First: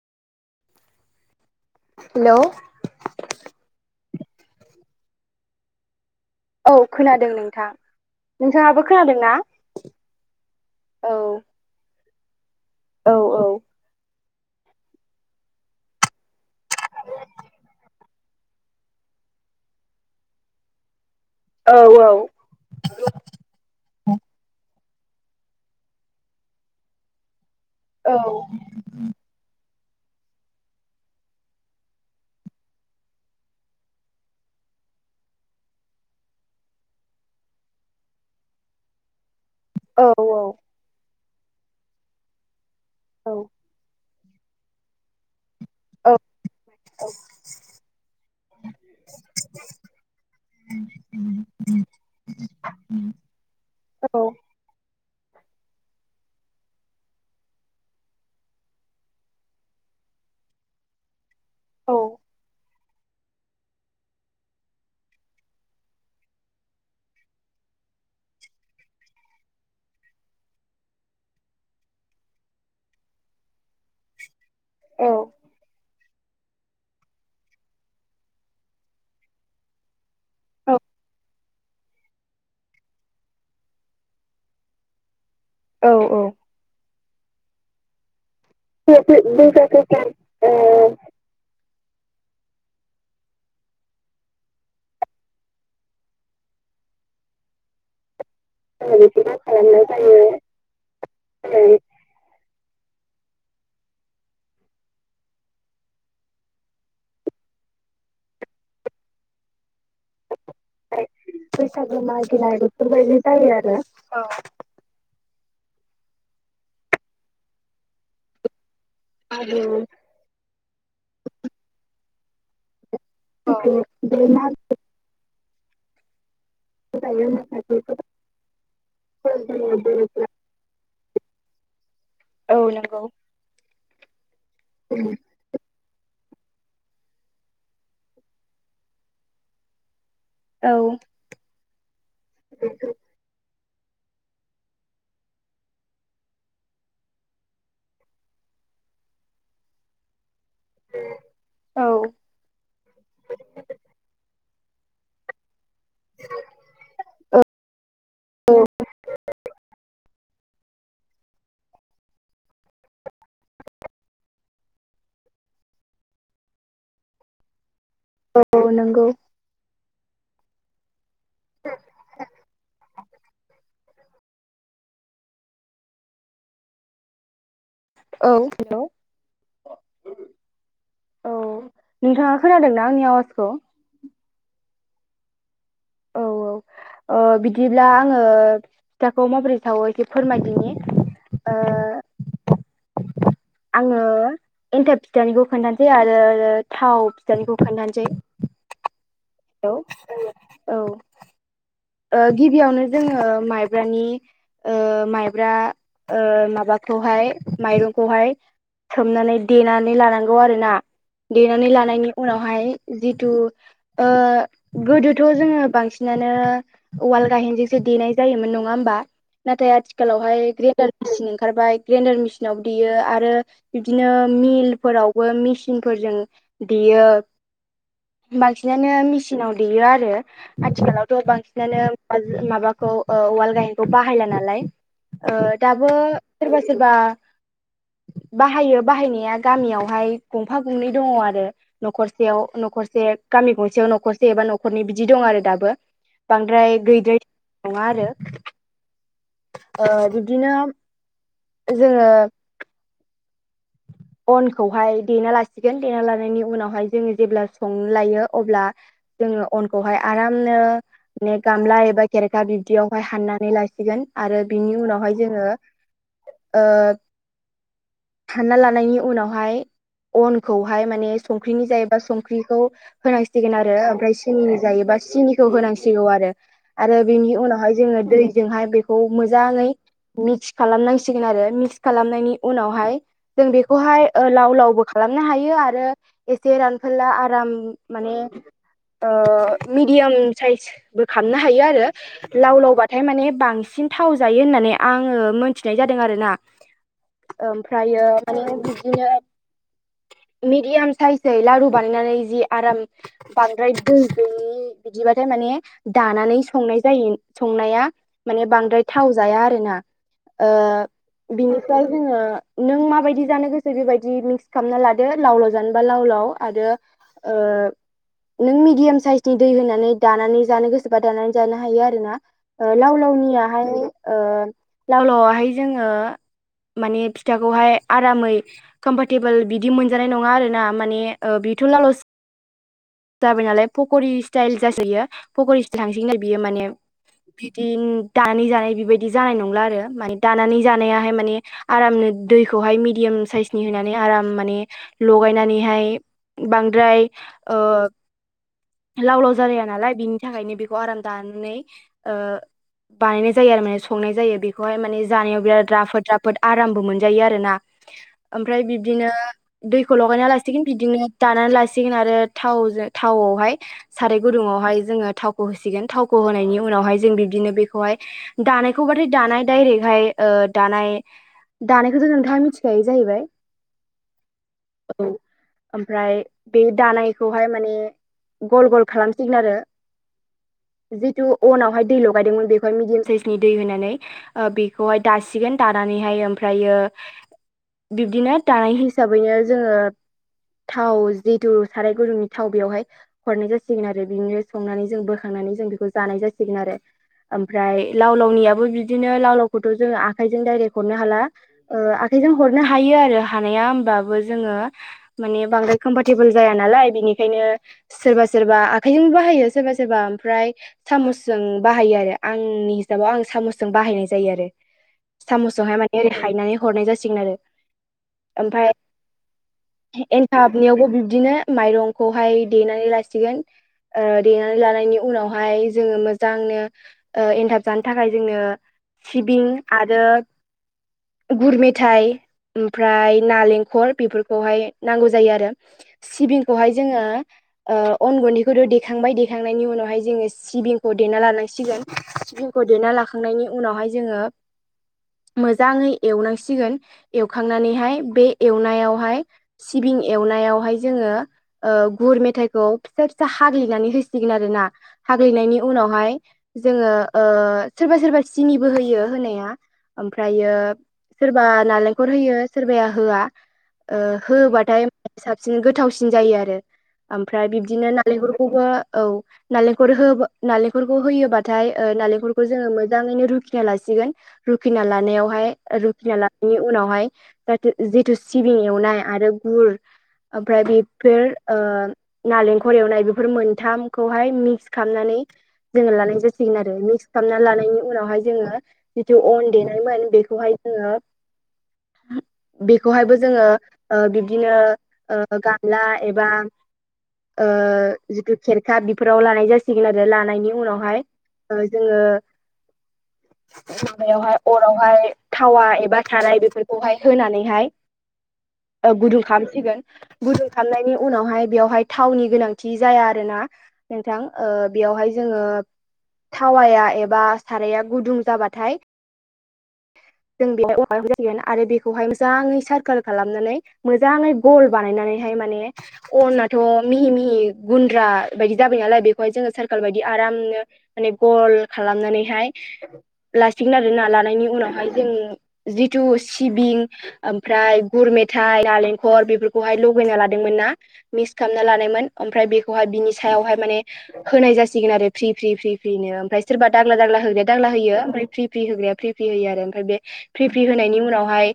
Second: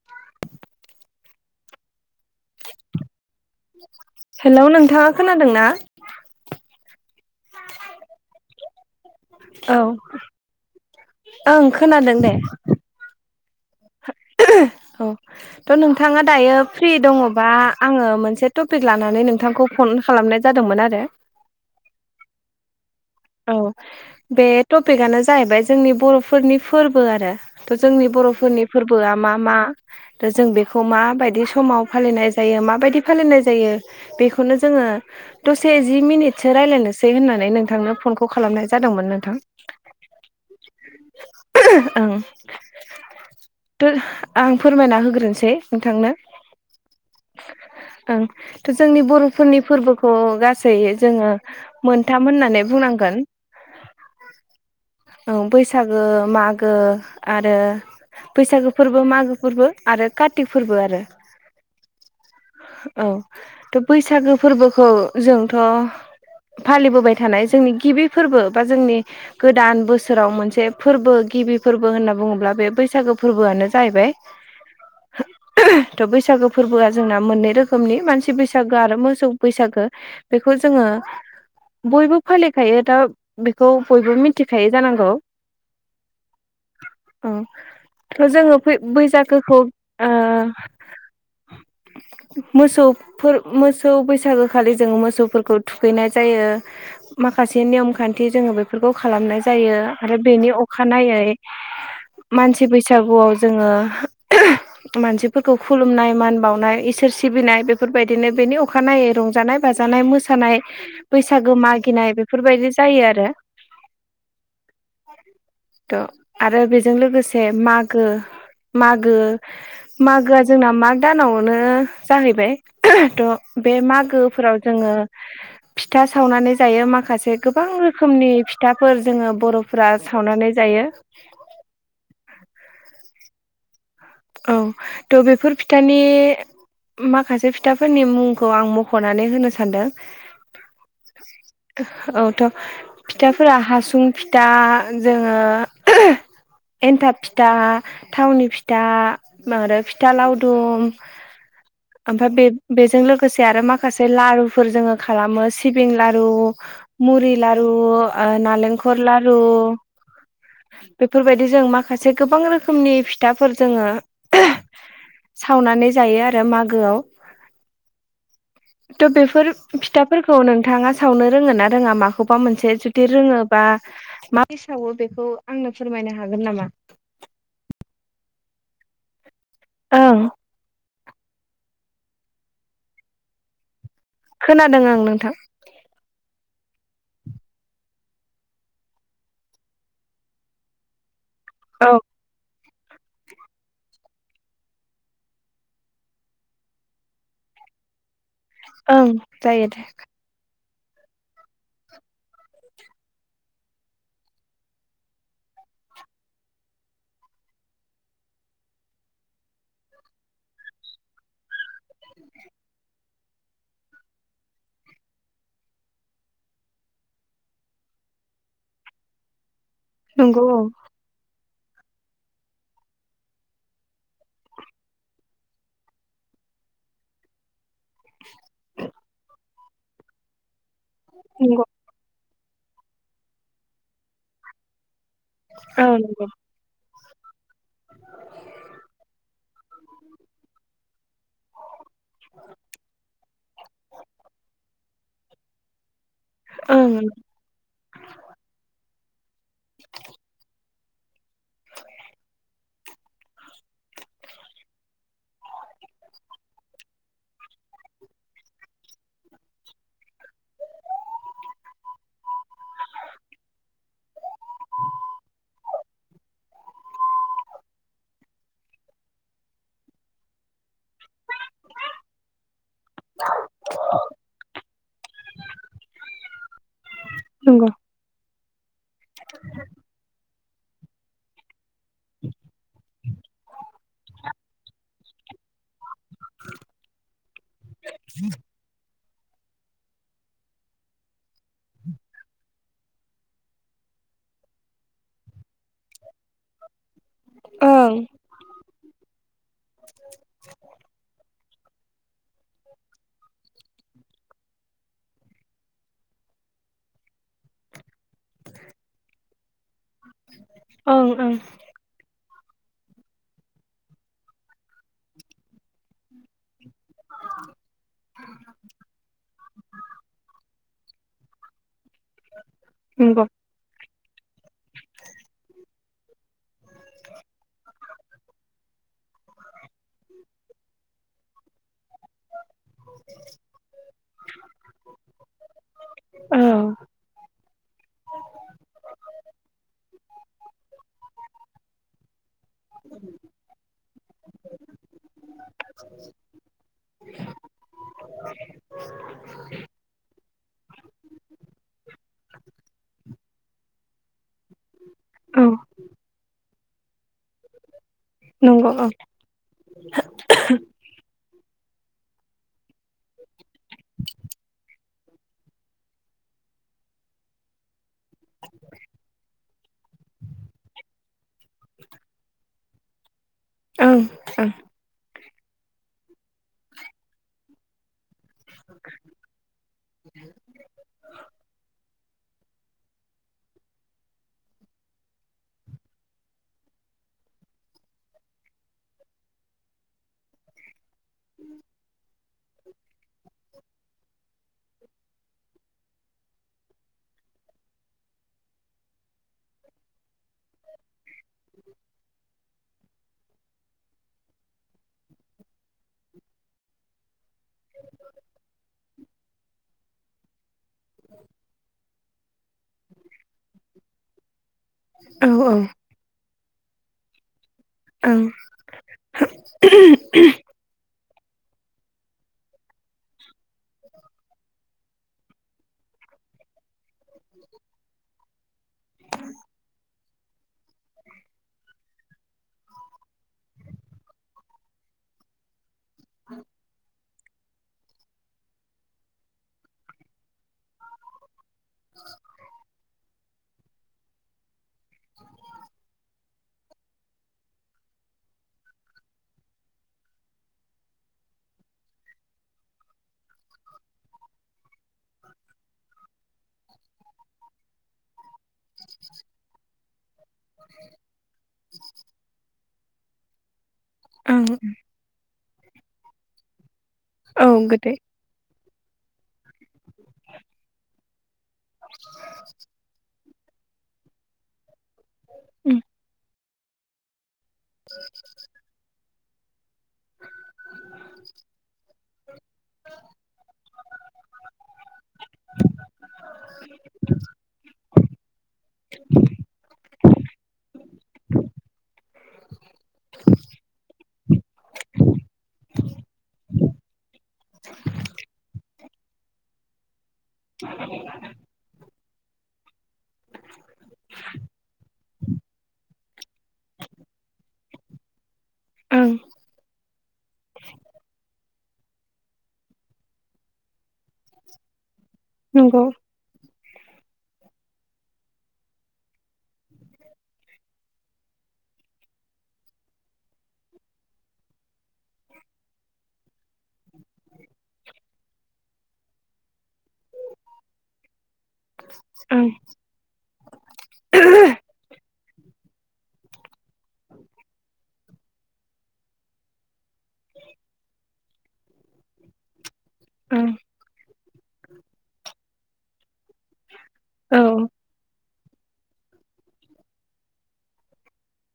[inaudible] Hello hello नोंथाङा खोनादों ना? औ खोनादों नोंथां नोंथाङाबो खोनादों ना? औ औ ओं खोनादों दे औ औ औ थ नोंथाङा दायो फ्रि दङबा आङो मोनसे टपिक लानानै नोंथांखौ फन खालामनाय जादोंमोन आरो औ औ औ बे टपिकआनो जाहैबाय जोंनि बर फोरनि फोर्बो आरो थ जोंनि औ बर फोरनि फोर्बोआ मा मा? दा जों बेखौ माबायदि समाव फालिनाय जायो माबायदि फालिनाय जायो बेखौनो जोङो दसे जि मिनिटसो रायज्लायनोसै होननानै नोंथांनो फनखौ खालामनाय जादोंमोन नोंथां औ औ औं आं फोरमायना होग्रोनोसै नोंथांनो ओं थ जोंनि बर फोरनि फोर्बोखौ गासै जोङो मोनथाम होननानै बुंनांगोन औ बैसागो मागो आरो बैसागो फोर्बो मागो फोर्बो आरो कारतिक फोर्बो आरो औ औ थ बैसागो फोर्बोखौ जोंथ फालिबोबाय थानाय जोंनि गिबि फोरबो बा जोंनि गोदान बोसोराव मोनसे फोर्बो गिबि फोरबो होनना बुङोब्ला बे बैसागो फोर्बोआनो जाहैबाय थ बैसागो फोर्बोआ जोंना मोननै रोखोमनि मानसि बैसागो आरो मोसौ बैसागो बेखौ जोङो बयबो फालि खायो दा बेखौ बयबो मिथिखायो जानांगौ औ औ औ थ जोङो बैसागोखौ ओ मोसौफोर मोसौ बैसागो खालि जों मोसौफोरखौ थुखैनाय जायो माखासे नेयम खान्थि जोङो बेफोरखौ औ खालामनाय जायो औ आरो बेनि अखानायै मानसि बैसागुआव जोङो मानसिफोरखौ खुलुमनाय मान बावनाय इसोर सिबिनाय बेफोरबायदिनो बेनि अखानायै रंजानाय बाजानाय मोसानाय बैसाग बैसागो बिदिनो खालामनाय जायो जेरै बैसागु मागिनाय बेफोरबायदि जायो आरो औ थ आरो बेजों लोगोसे मागो मागो आरो मागोआ जोंना माग दानावनो जाहैबाय थ बे मागोफोराव जोङो फिथा सावनानै जायो माखासे गोबां रोखोमनि फिथाफोर जोङो बर फोरा सावनानै जायो औ नोंगौ औ थ बेफोर फि थानि माखासे फिथाफोरनि मुंखौ आं मख नानै होनो सानदों औ औथ' फिथाफोरा हासुं फिथा जोङो एन्थाब फिथा, थावनि फि था आरो फिथा लावदुम औ ओमफ्राय बे बेजों लोगोसे आरो माखासे लारुफोर जोङो खालामो सिबिं लारु, मुरि लारु, नालेंखर लारु बेफोरबायदि जों माखासे गोबां रोखोमनि फिथाफोर जोङो सावनानै जायो आरो मागोआव। औ नंगौ थ' बेफोर फिथाफोरखौ नोंथाङा सावनो रोङोना रोङा माखौबा मोनसे? जुदि रोङोबा मा ब्रै सावो बेखौ आंनो फोरमायनो हागोन नामा? औ हेल'। ओं। औ नोंथाङा खोनादोंना आंनि आवाजखौ? खोनादों आं नोंथां। औ औ ओ बिदिब्ला आङो फिथाखौ माबोरै सावो एसे फोरमायदिनि। ओ औ आङो एन्थाब फिथानिखौ खोन्थानोसै आरो थाव फिथानिखौ खोन्थानोसै। ओं जायो हेल! दे औ ओ गिबियावनो जोङो माइब्रानि ओ माइब्रा ओ माबाखौहाय माइरंखौहाय सोमनानै देनानै लानांगौ आरोना। देनानै लानायनि उनावहाय जिथु ओ गोदोथ' जोङो बांसिनानो उवाल गाहेनजोंसो देनाय जायोमोन नङा होमबा? नाथाय नंगौ आथिखालावहाय औ ग्रेनदार मेचिन ओंखारबाय ग्रेडार मेचिनाव देयो आरो बिदिनो मिलफोरावबो मेसिनफोरजों देयो। बांसिनानो मेचिनाव देयो आरो आथिखालावथ' नंगौ बांसिन नानो माबाखौ ओ उवाल गाहेनखौ बाहायला नालाय। ओ दाबो ओं नंगौ सोरबा सोरबा [inaudible] बाहायो बाहायनाया गामियावहाय गंफा गंनै दङ आरो। न'खरसेयाव न'खरसे गामि गंसेयाव न'खरसे एबा न'खरनै बिदि दं आरो दाबो। बांद्राय ओं गैद्राय नङा आरो। बिब्दिनो जोङो अनखौहाय देना लासिगोन देना लानायनि उनावहाय जोङो जेब्ला संनो‌ लायो अब्ला जोङो अनखौहाय आरामनो ने गामला एबा खेरेखा बिब्दियावहाय हाननानै लासिगोन आरो बिनि उनावहाय जोङो ओ सानना लानायनि उनावहाय अनखौहाय माने संख्रिनि जायोबा संख्रि खौ होनांसिगोन आरो ओमफ्राय सिनिनि जायोबा सिनिखौ होनांसिगौ आरो। आरो बेनि नंगौ उनावहाय जोङो दैजोंहाय बेखौ मोजाङै मिक्स खालामनांसिगोन आरो मिक्स खालामनायनि उनावहाय जों बेखौहाय लाव लावबो खालामनो हायो आरो एसे रानफोनला आराम माने ओ मिडियाम साइसबो खालामनो हायो आरो। लाव लावबाथाय माने बांसिन थाव जायो होननानै आङो मोनथिनाय जादों आरोना। ओं ओमफ्रायो माने बिदिनो मिदियाम साइजयै लारु बानायनानै जि आराम बांद्राय दो दै बिदिबाथाय माने दानानै संनाय जायो संनाया माने बांद्राय थाव जाया आरोना ओं ओं ओ बिनिफ्राय जोङो नों माबायदि जानो गोसो बेबायदि मिक्स खालामना लादो। लाव- लाव जानोबा लाव-लाव आरो ओ नों मिडियाम साइसनि दै होनानै दानानै जानो गोसोबा दानानै जानो हायो आरो ना। ओ नंगौ लाव-लावनियाहाय ओ लाव-लावआहाय जोङो माने फिथाखौहाय आरामै कम्फरटेबोल बिदि मोनजानाय नङा आरो ना माने ओ बेथ' लाव लावसो' जाबाय नालाय पक'रि स्टाइल जासोयो पकरि स्टाइल थांसैगोन आरो औ बियो माने बिदि दानानै जानाय बिबायदि जानाय नंला आरो माने दानानै जानायाहाय माने आरामनो दैखौहाय मिडियाम साइसनि होनानै आराम माने लगायनानैहाय बांद्राय ओ लाव-लाव जालाया नालाय बिनि थाखायनो बेखौ आराम दानानै ओ बानायनाय जायो आरो माने संनाय जायो बे बेखौहाय माने औ जानायाव बिराद राफोद राफोद आरामबो मोनजायो आरोना। ओमफ्राय नंगौ औ बिब्दिनो दैखौ लगायना लासिगोन बिदिनो दानानै लासिगोन आरो थावजों थावआवहाय साराय गुदुंङआवहाय जोङो थावखौ होसिगोन थावखौ होनायनि उनावहाय जों बिब्दिनो बेखौहाय दानायखौ बा थाय दानाय डायरेक्टहाय ओ दानाय दानायखौथ' नोंथाङा मिथिखायो जाहैबाय। ओं ओं। औ ओमफ्राय बेनि दानाय बेखौहाय माने गल गल खालामसिगोन आरो। जिथु अनावहाय दै लगायदोंमोन बेखौहाय मिडियाम साइजनि दै होनानै ओ बेखौहाय दासिगोन दानानैहाय ओमफ्रायो बिबदिनो दानाय हिसाबैनो जोङो थाव जिथु साराय गुदुंनि थाव बेवहाय हरनाय जासिगोन आरो बिनि संनानै जों बोखांनानै जों बेखौ जानाय जासिगोन आरो। ओमफ्राय लाव लावनियाबो बिदिनो लाव लावखौथ' जोङो आखाइजों दडायरेक्ट हरनो हाला ओ आखाइजों हरनो हायो आरो हानाया हबाबो जोङो माने बांद्राय कमफरटेबोल जाया नालाय बिनिखायनो सोरबा सोरबा आखाइजों बाहायो सोरबा सोरबा ओमफ्राय सामसजों बाहायो आरो आंनि हिसाबाव आं सामसजों बाहायनाय जायो आरो। औ सामसजोंहाय माने ओरै हायनानै हरनाय जासिगोन आरो। ओं। ओमफाय [inaudible] एन्थाब नियावबो बे बिदिनो माइरंखौहाय देनानै लासिगोन। ओ देनानै लानायनि उनावहाय जोङो मोजांनो ओ एनथाब जानो थाखाय जोंनो सिबिं आरो गुर मेथाइ ओमफ्राय नालेंखर बेफोरखौहाय नांगौ जायो आरो। सिबिंखौहाय जोङो ओ अन गुन्दैखौथ' देखांबाय देखांनायनि उनावहाय जोङो सिबिंखौ देना लानांसिगोन सिबिंखौ देना लाखांनायनि उनावहाय जोङो मोजाङै एवनांसिगोन एवखांनानैहाय बे एवनायावहाय सिबिं एवनायावहाय जोङो गुर मेथाइखौ फिसा फिसा हाग्लिनानै होसिगोन आरोना हाग्लिनायनि उनावहाय जोङो ओ सोरबा सोरबा सिनिबो होयो होनाया ओमफ्रायो सोरबा नालेंखर होयो सोरबाया होआ ओ ओं होबाथाय सिन गोथावसिन जायो आरो औ ओमफ्राय बिब्दिनो गोदै नारेंखरखौबो औ नालेंखर होबा नालेंखरखौ होयोबाथाय ओ नालेंखरखौ जोङो मोजाङैनो रुखिना लासिगोन रुखिना लानायावहाय रुखिना लानायनि उनावहाय दाथ' जिथु सिबिं एवनाय आरो गुर ओमफ्राय बेफोर ओ नारेंखर एवनाय बेफोर मोनथाम खौहाय मिक्स खालामनानै जोङो लानाय जासिगोन आरो मिक्स खालामनानै लानायनि उनावहाय जोङो जिथु अन देनायमोन बेखौहाय जोंङो बेखौहायबो जोंङो ओ बिब्दिनो ओ गामला एबा ओ जिथु खेरखा बेफोराव लानाय जासिगोन आरो लानायनि उनावहाय ओ जोंङो माबायावहाय अरावहाय थावा एबा थानाय बेफोरखौहाय होनानैहाय [inaudible] ओ ओं गुदुं खालामसिगोन गुदुं खालामनायनि उनावहाय बेयावहाय थावनि गोनांथि जाया आरो ना नोंथां। बेयावहाय जोंङो नंगौ थावाया एबा साराया गुदुं जाबाथाय जों बेहाय जगोन आरो बेखौहाय मोजांङै सारकोल खालामनानै मोजांङै गल बानायनानैहाय माने अनाथ' मिहि मिहि गुन्द्रा बायदि जाबाय नालाय बेखौहाय जोंङो सारकोल बायदि आरामनो माने गल खालामनानैहाय ओं लासिगोन आरो ना लानायनि उनावहाय जों जिथु सिबिं ओमफ्राय गुर मेथाइ नालेंख घर बेफोरखौहाय लगैना लादोंमोन। ना मिक्स खालामना लादोंमोन ओमफ्राय बेखौहाय बिनि ओं सायावहाय माने होनाय जासिगोन आरो फ्रि फ्रि फ्रि फ्रिनो ओमफ्राय सोरबा दांला दांला औ होदो दांला होयो ओमफ्राय रि फ्रि होग्राया फ्रि फ्रि होयो आरो। ओमफ्राय बे फ्रि फ्रि होनायनि उनावहाय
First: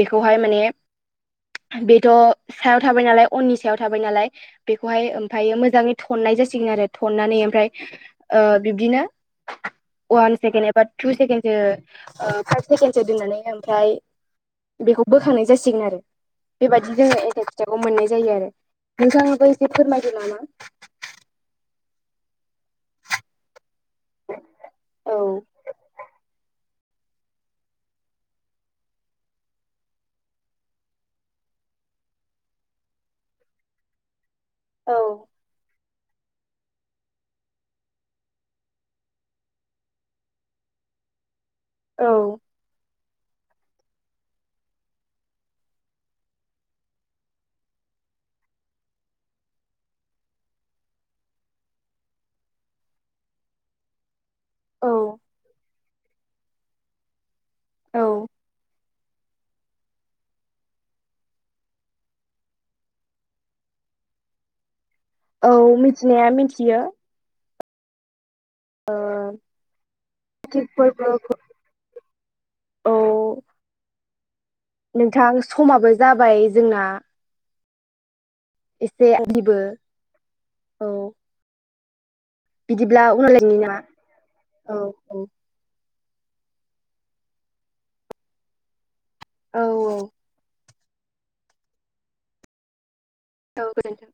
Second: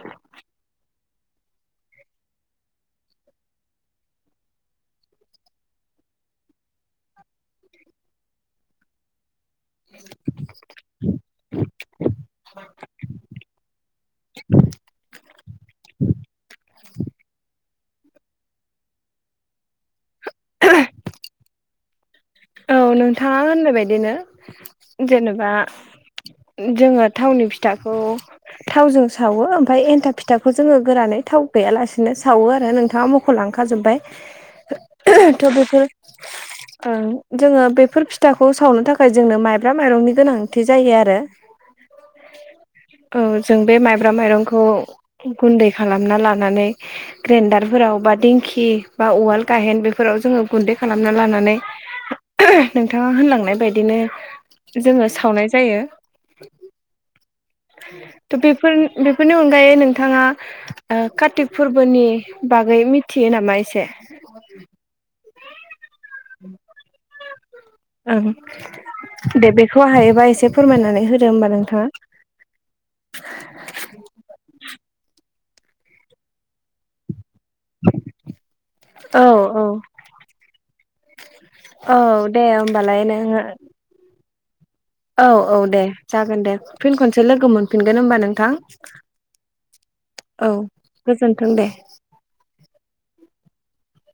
बेखौहाय माने बेथ' सायाव थाबाय नालाय उननि सायाव थाबाय नालाय बेखौहाय ओमफायो मोजांङै थननाय जासिगोन आरो थननानै ओमफ्राय बिब्दिनो वान सेकेणड एबा टु सेकेणडसो फाइभ सेकेणडसो दोननानै ओमफ्राय बेखौ बोखांनाय जासिगोन आरो। बेबायदि जोंङो एथा फिथाखौ मोननाय जायो आरो। नोंथांथ' एसे फोरमायदो नामा? औ नोंथांङा होननाय बायदिनो औ जेनेबा जोंङो थावनि फिथाखौ थावजों सावो ओमफ्राय एन्था फिथाखौ जोंङो गोरानै थाव गैयालासेनो सावो आरो नोंथांङा खौ लांख जोबबाय औ थ' बेफोर जोंङो बेफोर फिथाखौ सावनो थाखाय जोंनो माइब्रा माइरंनि गोनांथि जायो आरो। औ- औ जों बे माइब्रा माइरंखौ गुन्दै खालामना लानानै ग्रेन्न्दारफोराव बा दिंखि बा उवाल गायाहेन बेफोराव जोंङो गुन्दै खालामना लानानै नोंथांङा होनलांनाय बायदिनो औ जोंङो सावनाय जायो। औ थ बेफोर बेफोरनि अनगायै नोंथांङा। कार्तिक फोरबोनि बागै मिथियो नामा एसे? औ मिथिनाया मिथियो? ओं ओ दे बेखौ हायोबा एसे काति फोरमायनानै फोरबो होदो होमबा नोंथांङा? औ नोंथां समाबो जाबाय जोंना? द एसे आंनिबो औ औ दे औ बिदिब्ला उनावलायनि नामा औ औ औ दे जागोन दे फिन खनसे लोगो मोनफिनगोन होमबा नोंथां? औ औ गोजोन्थों दे। औ गोजोनथों